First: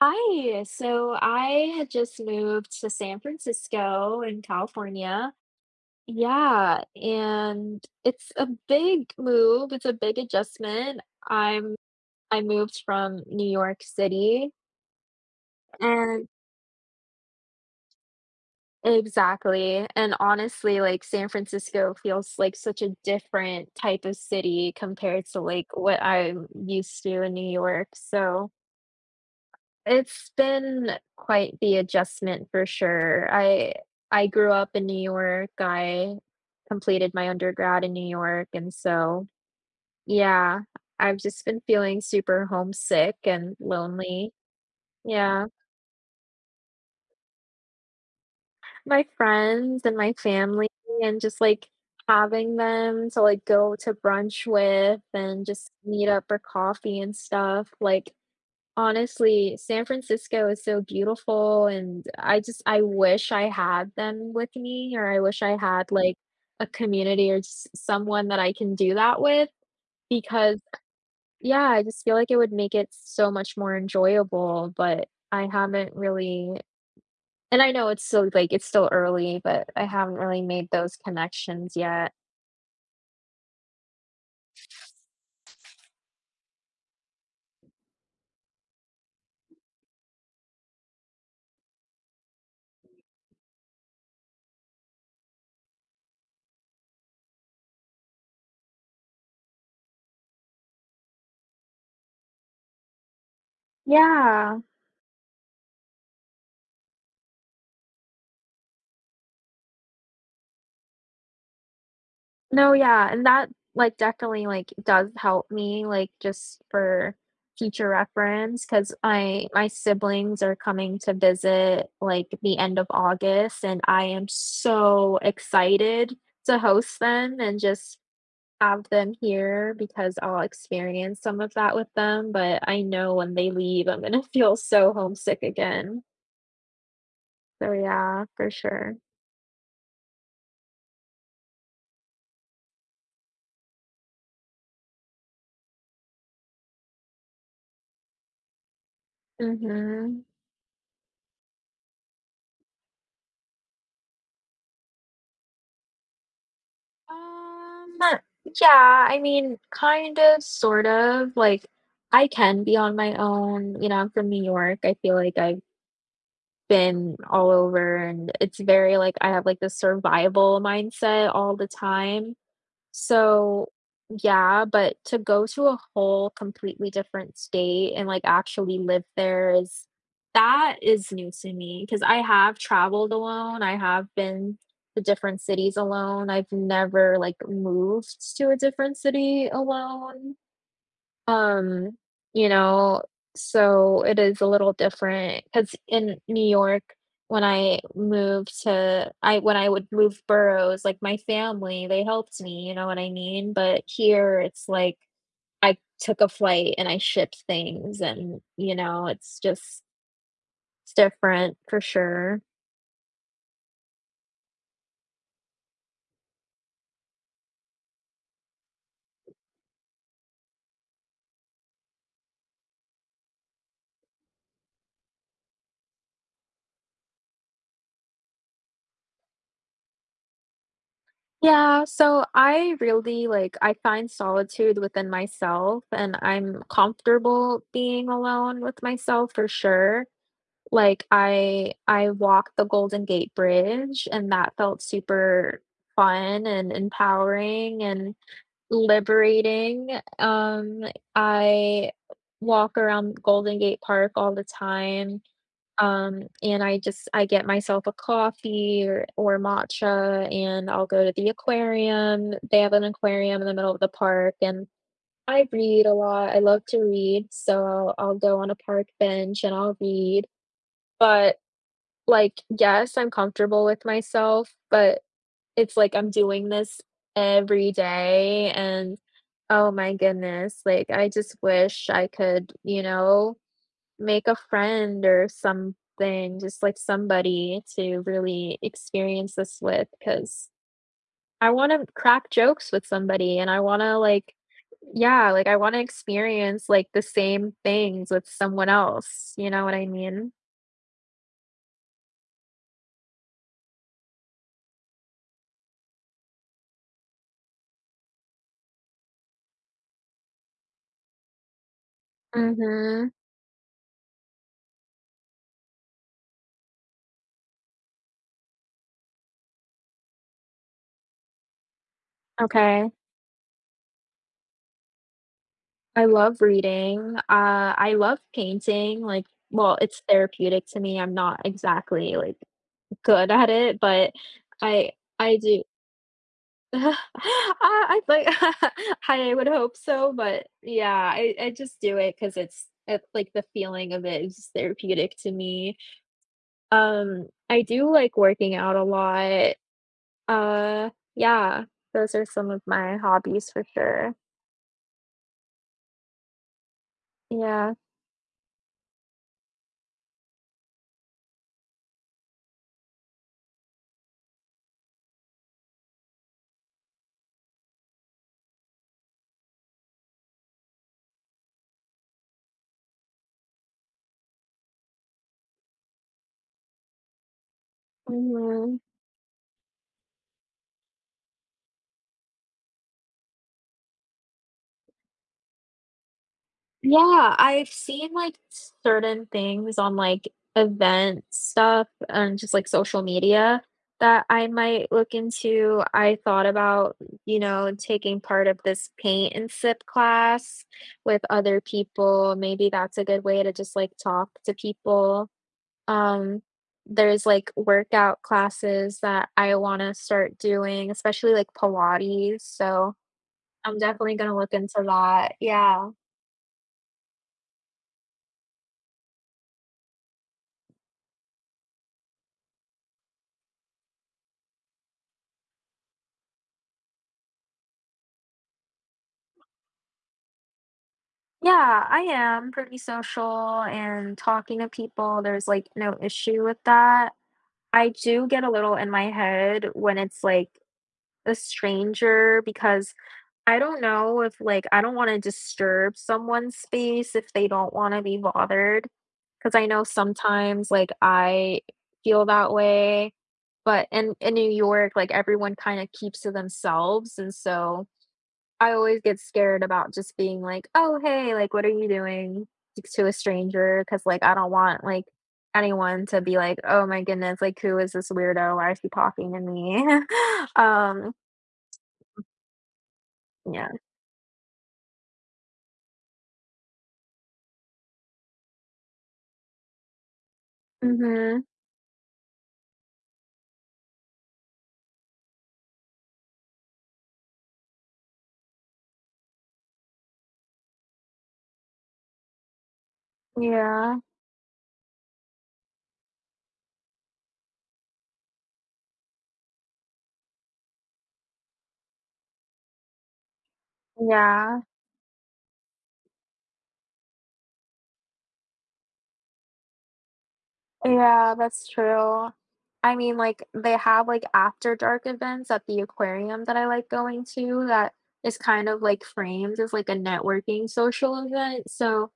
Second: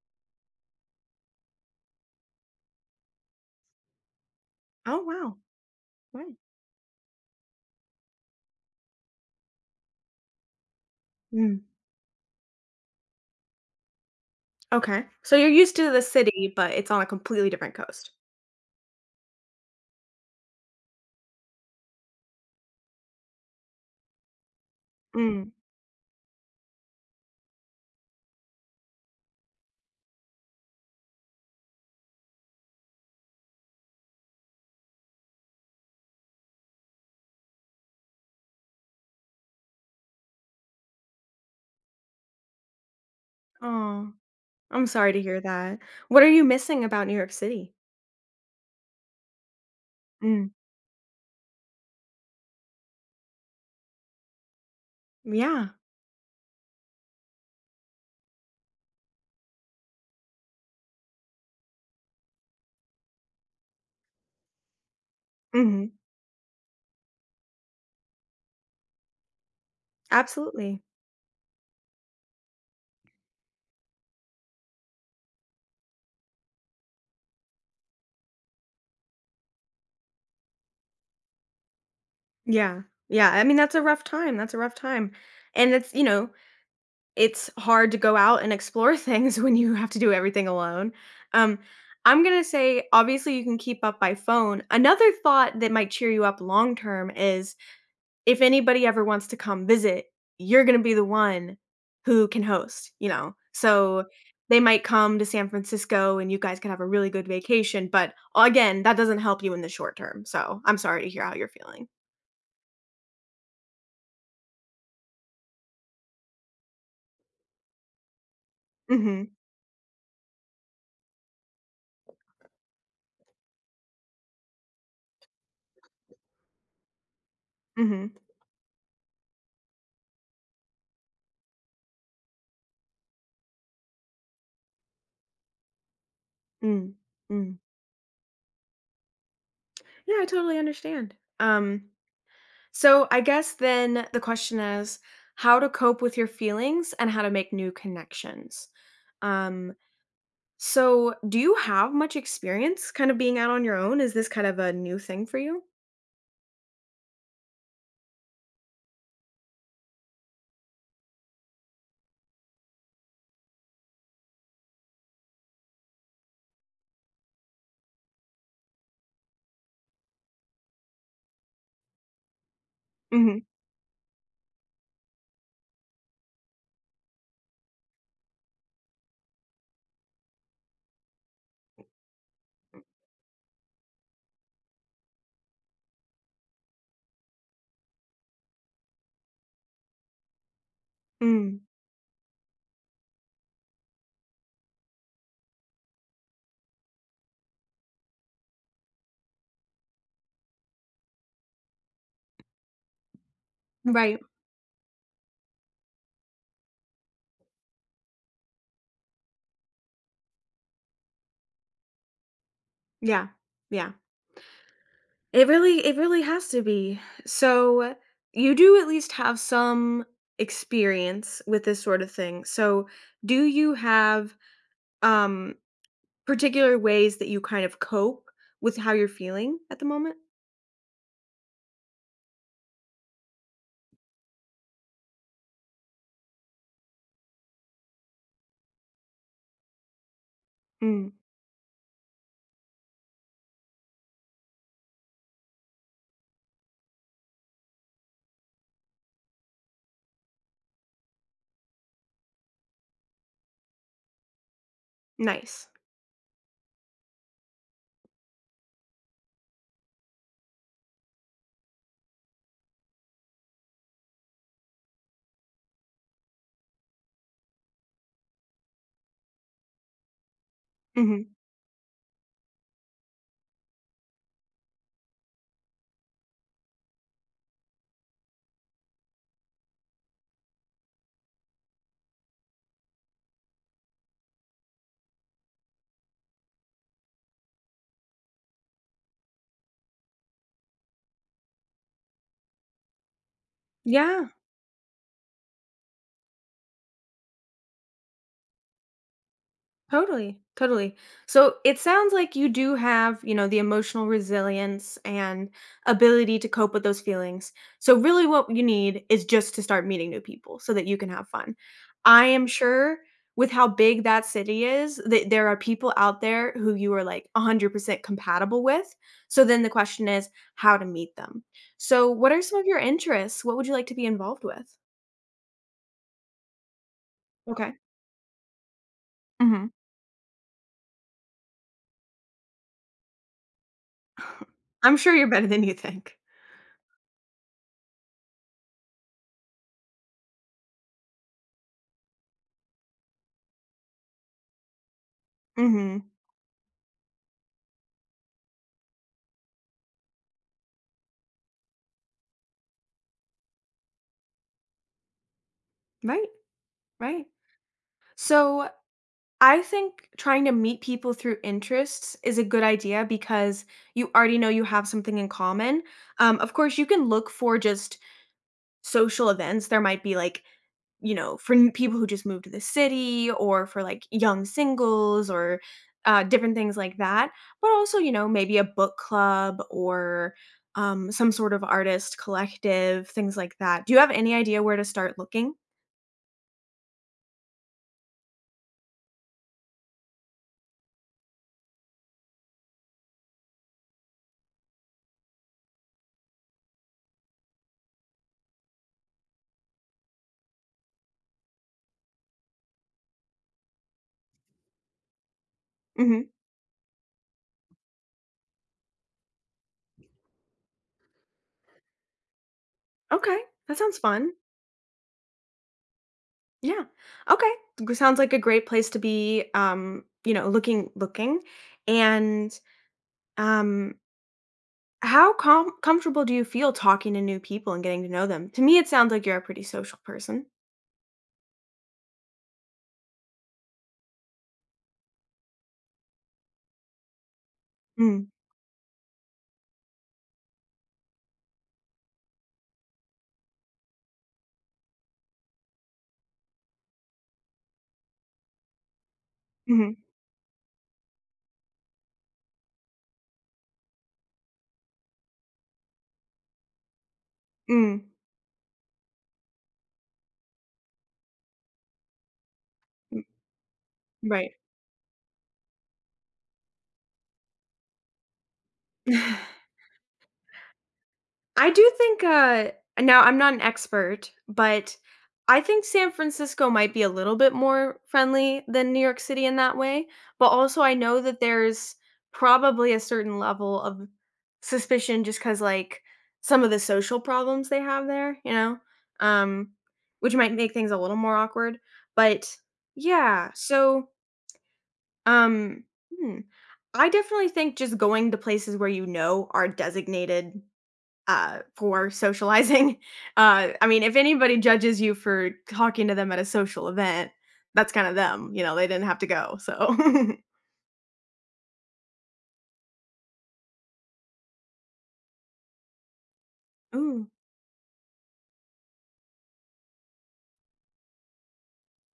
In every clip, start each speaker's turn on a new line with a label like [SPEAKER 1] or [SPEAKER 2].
[SPEAKER 1] Hi. So I had just moved to San Francisco in
[SPEAKER 2] Oh,
[SPEAKER 1] California.
[SPEAKER 2] wow. Right.
[SPEAKER 1] Yeah, and it's a big move. It's a big adjustment.
[SPEAKER 2] Mm.
[SPEAKER 1] I'm I moved from New York City
[SPEAKER 2] Okay. So you're used to the
[SPEAKER 1] and
[SPEAKER 2] city, but it's on a completely different coast.
[SPEAKER 1] exactly. And honestly, like San Francisco feels like such a different type of city compared to
[SPEAKER 2] Mm.
[SPEAKER 1] like what I'm used to in New York. So it's been quite the adjustment for sure. I grew up in New York. I completed my undergrad in New York, and so, yeah, I've just been feeling super homesick and
[SPEAKER 2] Oh,
[SPEAKER 1] lonely.
[SPEAKER 2] I'm sorry to hear
[SPEAKER 1] Yeah,
[SPEAKER 2] that. What are you missing about New York City?
[SPEAKER 1] my friends and my
[SPEAKER 2] Mm.
[SPEAKER 1] family and just, like, having them to, like, go to brunch with and just
[SPEAKER 2] Yeah.
[SPEAKER 1] meet up for coffee and stuff, like, honestly, San Francisco is so beautiful, and I wish I had them with me, or I wish I had,
[SPEAKER 2] Mhm.
[SPEAKER 1] like, a community or s someone that I can do that with because
[SPEAKER 2] Absolutely.
[SPEAKER 1] yeah, I just feel like it would make it so much more enjoyable, but I haven't really and I know it's still like, it's still early, but I haven't really made those connections yet.
[SPEAKER 2] Yeah. Yeah. I mean, that's a rough time. That's a rough time. And it's it's hard to go out and explore things when you have to do everything alone. Um, I'm going to say, obviously, you can keep up by phone. Another thought that might cheer you up long term is if anybody ever wants to come visit, you're gonna be the one who can host, So,
[SPEAKER 1] Yeah.
[SPEAKER 2] they might come to San Francisco and you guys can have a really good vacation, but, again, that doesn't help you in the short term, so I'm sorry to hear how you're feeling.
[SPEAKER 1] No, yeah, and that, like, definitely, like, does help me, like, just for future reference because
[SPEAKER 2] Mhm,
[SPEAKER 1] my siblings are coming to visit, like, the end of August, and I am so excited to host them and
[SPEAKER 2] mhm,
[SPEAKER 1] just
[SPEAKER 2] mm,
[SPEAKER 1] have them here because I'll experience some of that with them, but I know when they leave, I'm gonna feel so homesick again.
[SPEAKER 2] hmm. Mm. Mm.
[SPEAKER 1] So, yeah, for sure.
[SPEAKER 2] Yeah, I totally understand. Um, so I guess then the question is how to cope with your feelings and how to make new connections. Um
[SPEAKER 1] Mhm.
[SPEAKER 2] So, do you have much experience kind of being out on your own? Is this kind of a new thing for you?
[SPEAKER 1] Um, yeah, I mean, kind of, sort of. Like, I can be on my own. You know, I'm from New York. I feel like I've been all over, and it's very like I have like this survival mindset all the time.
[SPEAKER 2] Mhm.
[SPEAKER 1] So, yeah, but to go to a whole completely different state and, like, actually live there is that is new to me because I have traveled alone, I have been to different cities alone, I've never, like, moved to a different city alone.
[SPEAKER 2] Mm.
[SPEAKER 1] Um, you know, so it is a little different because in New York, when I moved to I when I would move boroughs, like, my family, they helped me, you know what I mean? But
[SPEAKER 2] Right.
[SPEAKER 1] here, it's like I took a flight and I shipped things and, you know, it's just it's different for sure.
[SPEAKER 2] Yeah. Yeah. It really has to be. So, you do at least have some experience with this sort of thing. So, do you have um particular ways that you kind of cope with how you're feeling at the moment?
[SPEAKER 1] Yeah, so I really, like I find solitude within myself, and I'm comfortable being alone with myself for sure. Like,
[SPEAKER 2] Mm.
[SPEAKER 1] I walked the Golden Gate Bridge, and that felt super fun and empowering and liberating. Um, I walk around Golden Gate Park all the time,
[SPEAKER 2] Nice.
[SPEAKER 1] and I get myself a coffee or matcha, and I'll go to the aquarium. They have an aquarium in the middle of the park, and I read a lot. I love to read, so I'll go on a park bench and I'll read.
[SPEAKER 2] Mhm.
[SPEAKER 1] But like, yes, I'm comfortable with myself, but it's like I'm doing this every day, and oh my goodness, like, I just wish I could, you know, make a friend or something, just like somebody to really experience this with. Because I wanna crack jokes with somebody and I wanna,
[SPEAKER 2] Yeah.
[SPEAKER 1] like yeah, like, I wanna experience, like, the same things with someone else, you know what I mean?
[SPEAKER 2] Totally, totally. So it sounds like you do have, the emotional resilience and ability to cope with those feelings. So really what you need is just to start meeting new people so that you can have fun. I am sure
[SPEAKER 1] Mhm.
[SPEAKER 2] with how big that city is, that there are people out there who you are like 100% compatible with. So then the question is how to meet them. So what are some of your
[SPEAKER 1] Okay.
[SPEAKER 2] interests? What would you like to be involved with?
[SPEAKER 1] I love reading.
[SPEAKER 2] Okay.
[SPEAKER 1] I love painting, like,
[SPEAKER 2] Mhm.
[SPEAKER 1] well, it's therapeutic to me. I'm not exactly, like, good at it, but I
[SPEAKER 2] I'm sure you're
[SPEAKER 1] I
[SPEAKER 2] better
[SPEAKER 1] do
[SPEAKER 2] than you think.
[SPEAKER 1] I I like I would hope so, but yeah, I just do it because it's like the feeling of it is therapeutic to me.
[SPEAKER 2] Mhm.
[SPEAKER 1] I do like working out a lot. Uh, yeah, those are some of my hobbies for sure.
[SPEAKER 2] Right. Right.
[SPEAKER 1] Yeah.
[SPEAKER 2] So I think trying to meet people through interests is a good idea because you already know you have something in common. Of course, you can look for just social events. There might be like, for people who just moved to the city or for like young singles or different things like that. But also, maybe a
[SPEAKER 1] Mhm.
[SPEAKER 2] book club or some sort of artist collective, things like that. Do you have any idea where to start looking?
[SPEAKER 1] Yeah, I've seen, like, certain things on, like, event stuff and just, like, social media that I might look into. I thought about, you know, taking part of this paint and sip class with other people. Maybe that's a good way to just, like, talk to people.
[SPEAKER 2] Hmm.
[SPEAKER 1] Um, there's, like, workout classes that I wanna start doing, especially, like, Pilates, so
[SPEAKER 2] Okay.
[SPEAKER 1] I'm
[SPEAKER 2] That sounds
[SPEAKER 1] definitely
[SPEAKER 2] fun.
[SPEAKER 1] gonna look into that. Yeah.
[SPEAKER 2] Yeah. Okay. Sounds like a great place to be. You know, looking, and um, how comfortable do you feel talking to new people and getting to know them? To me, it sounds like you're a pretty social person.
[SPEAKER 1] Yeah, I am pretty social and talking to people. There's like no issue with that. I
[SPEAKER 2] Mm,
[SPEAKER 1] do get a little in my head when it's like a stranger because I don't know if like I don't want to disturb someone's space if they don't want to be bothered. Because I know
[SPEAKER 2] mm-hmm,
[SPEAKER 1] sometimes like I feel that way. But in New York, like everyone kind of keeps to themselves. And so
[SPEAKER 2] mm,
[SPEAKER 1] I always get scared about just being like, "Oh, hey, like, what are you doing?" to a
[SPEAKER 2] mm,
[SPEAKER 1] stranger?" Because like, I don't
[SPEAKER 2] right.
[SPEAKER 1] want, like, anyone to be like, "Oh my goodness, like, who is this weirdo? Why is he talking to me?" Um,
[SPEAKER 2] I do think, now I'm not an
[SPEAKER 1] yeah.
[SPEAKER 2] expert, but I think San Francisco might be a little bit more friendly than New York City in that way, but also I know that
[SPEAKER 1] Mhm.
[SPEAKER 2] there's probably a certain level of suspicion just because, like, some of the social problems they have there, Um, which might make things a little more awkward, but yeah,
[SPEAKER 1] Yeah.
[SPEAKER 2] so, um, hmm, I definitely think just going to places where you know are designated for socializing. I mean, if anybody
[SPEAKER 1] Yeah.
[SPEAKER 2] judges you for talking to them at a social event, that's kind of them. You know, they didn't have to go. So,
[SPEAKER 1] Yeah, that's true. I mean, like, they have, like, after dark events at the aquarium that I like going
[SPEAKER 2] ooh,
[SPEAKER 1] to that is kind of, like, framed as, like, a networking social event, so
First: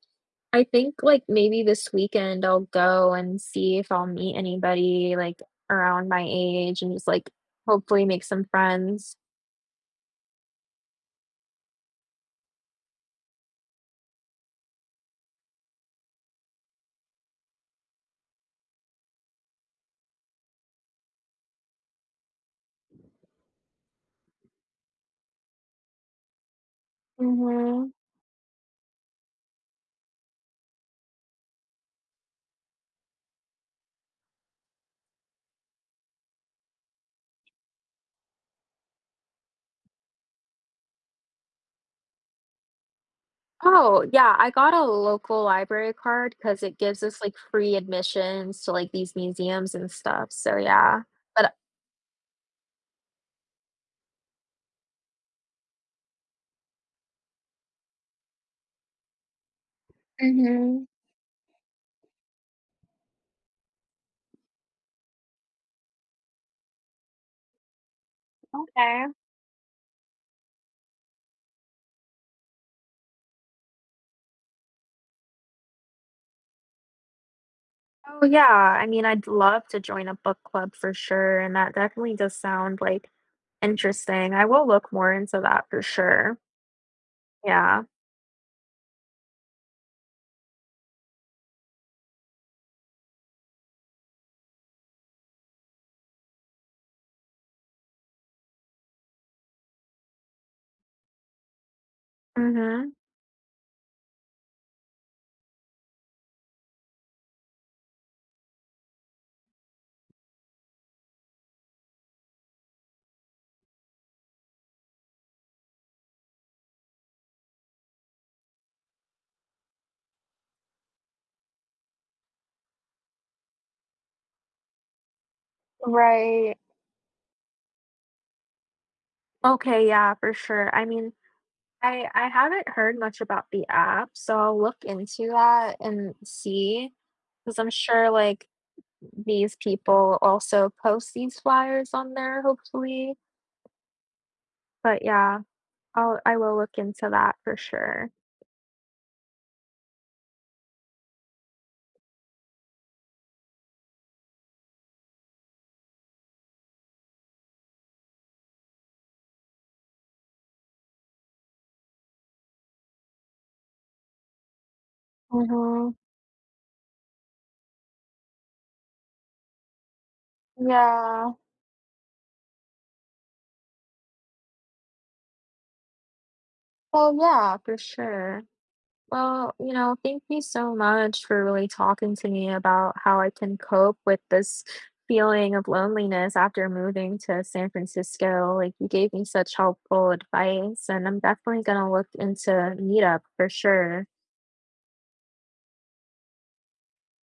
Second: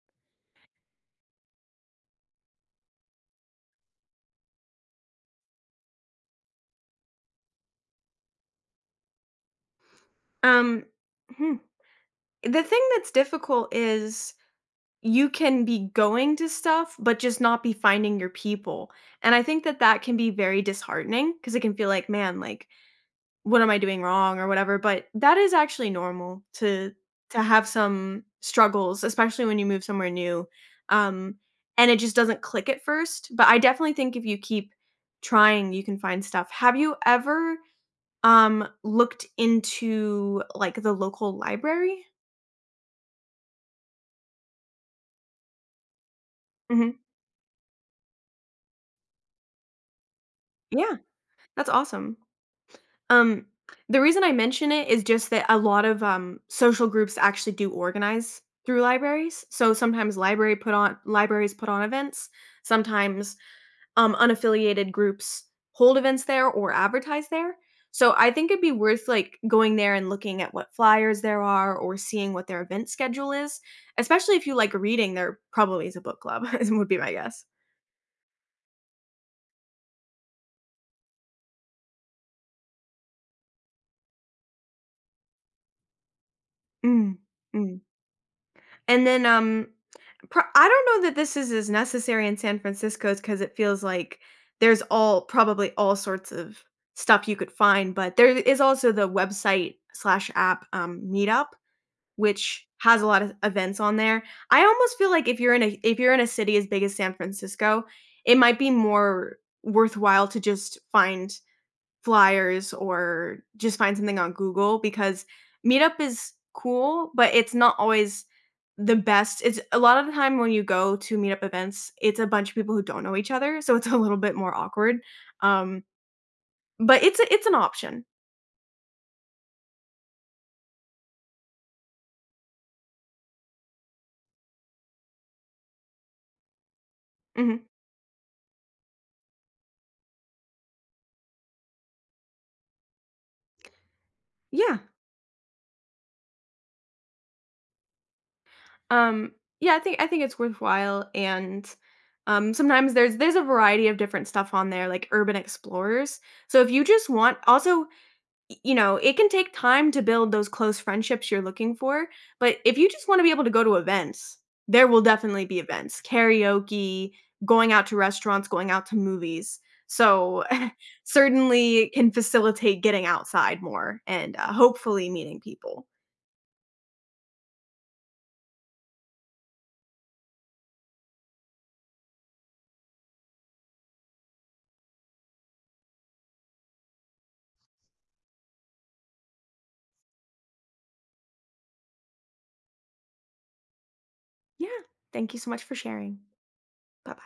[SPEAKER 1] I think, like, maybe this weekend I'll go and see if I'll meet anybody, like, around my age and just, like, hopefully make some friends.
[SPEAKER 2] um, hmm. The thing that's difficult is you can be going to stuff, but just not be finding your people. And I think that that can be very disheartening because it can feel like, man, like what am I doing wrong or whatever, but that is actually normal to have
[SPEAKER 1] Mhm.
[SPEAKER 2] some struggles, especially when you move somewhere new, um, and it just doesn't click at first, but I definitely think if you keep trying, you can find stuff. Have you ever, looked into, like, the local library?
[SPEAKER 1] Oh, yeah, I got a local library card because it
[SPEAKER 2] Mhm.
[SPEAKER 1] gives us, like, free admissions to, like, these museums and stuff, so
[SPEAKER 2] Yeah,
[SPEAKER 1] yeah, but
[SPEAKER 2] that's awesome. Um, the reason I mention it is just that a lot of, social groups actually do organize through libraries. So sometimes library put
[SPEAKER 1] Mhm.
[SPEAKER 2] on libraries put on events. Sometimes, unaffiliated groups hold events there or advertise there. So I think it'd be
[SPEAKER 1] Okay.
[SPEAKER 2] worth, like, going there and looking at what flyers there are or seeing what their event schedule is, especially if you like reading, there probably is a book club, would be my guess.
[SPEAKER 1] Oh, yeah, I mean, I'd love to join a book club for sure, and that definitely does sound, like, interesting. I will look more into that for sure.
[SPEAKER 2] Mm. Mm.
[SPEAKER 1] Yeah.
[SPEAKER 2] And then, pro I don't know that this is as necessary in San Francisco because it feels like there's all probably all sorts of stuff you could find, but there is also the website/app, slash app Meetup, which
[SPEAKER 1] Mhm.
[SPEAKER 2] has a lot of events on there. I almost feel like if you're in a city as big as San Francisco, it might be more worthwhile to just find flyers or just find something on Google because Meetup is cool, but it's not always the best. It's a lot of the time when you go to Meetup events, it's a bunch of people who don't know each other, so it's a little bit more awkward. Um,
[SPEAKER 1] Right.
[SPEAKER 2] but it's an option.
[SPEAKER 1] Okay, yeah, for sure. I mean, I haven't heard much about the app, so I'll look into that and see. Because 'cause
[SPEAKER 2] Mhm.
[SPEAKER 1] I'm sure, like, these people also post these flyers on there, hopefully.
[SPEAKER 2] Yeah.
[SPEAKER 1] But yeah, I will look into that for sure.
[SPEAKER 2] Um, yeah, I think it's worthwhile and sometimes there's a variety of different stuff on there like urban explorers. So if you just want also you know, it can take time to build those close friendships you're looking for. But if you just want to be able to go to events, there will definitely be
[SPEAKER 1] Mhm.
[SPEAKER 2] events, karaoke, going out to restaurants, going out to movies. So
[SPEAKER 1] Yeah.
[SPEAKER 2] certainly can facilitate getting outside more and hopefully meeting people.
[SPEAKER 1] Oh yeah, for sure. Well, you know, thank you so much for really talking to me about how I can cope with this feeling of loneliness after moving to San Francisco. Like, you gave me such helpful advice, and I'm definitely going to look into Meetup for sure.
[SPEAKER 2] Yeah. Thank you so much for sharing. Bye bye.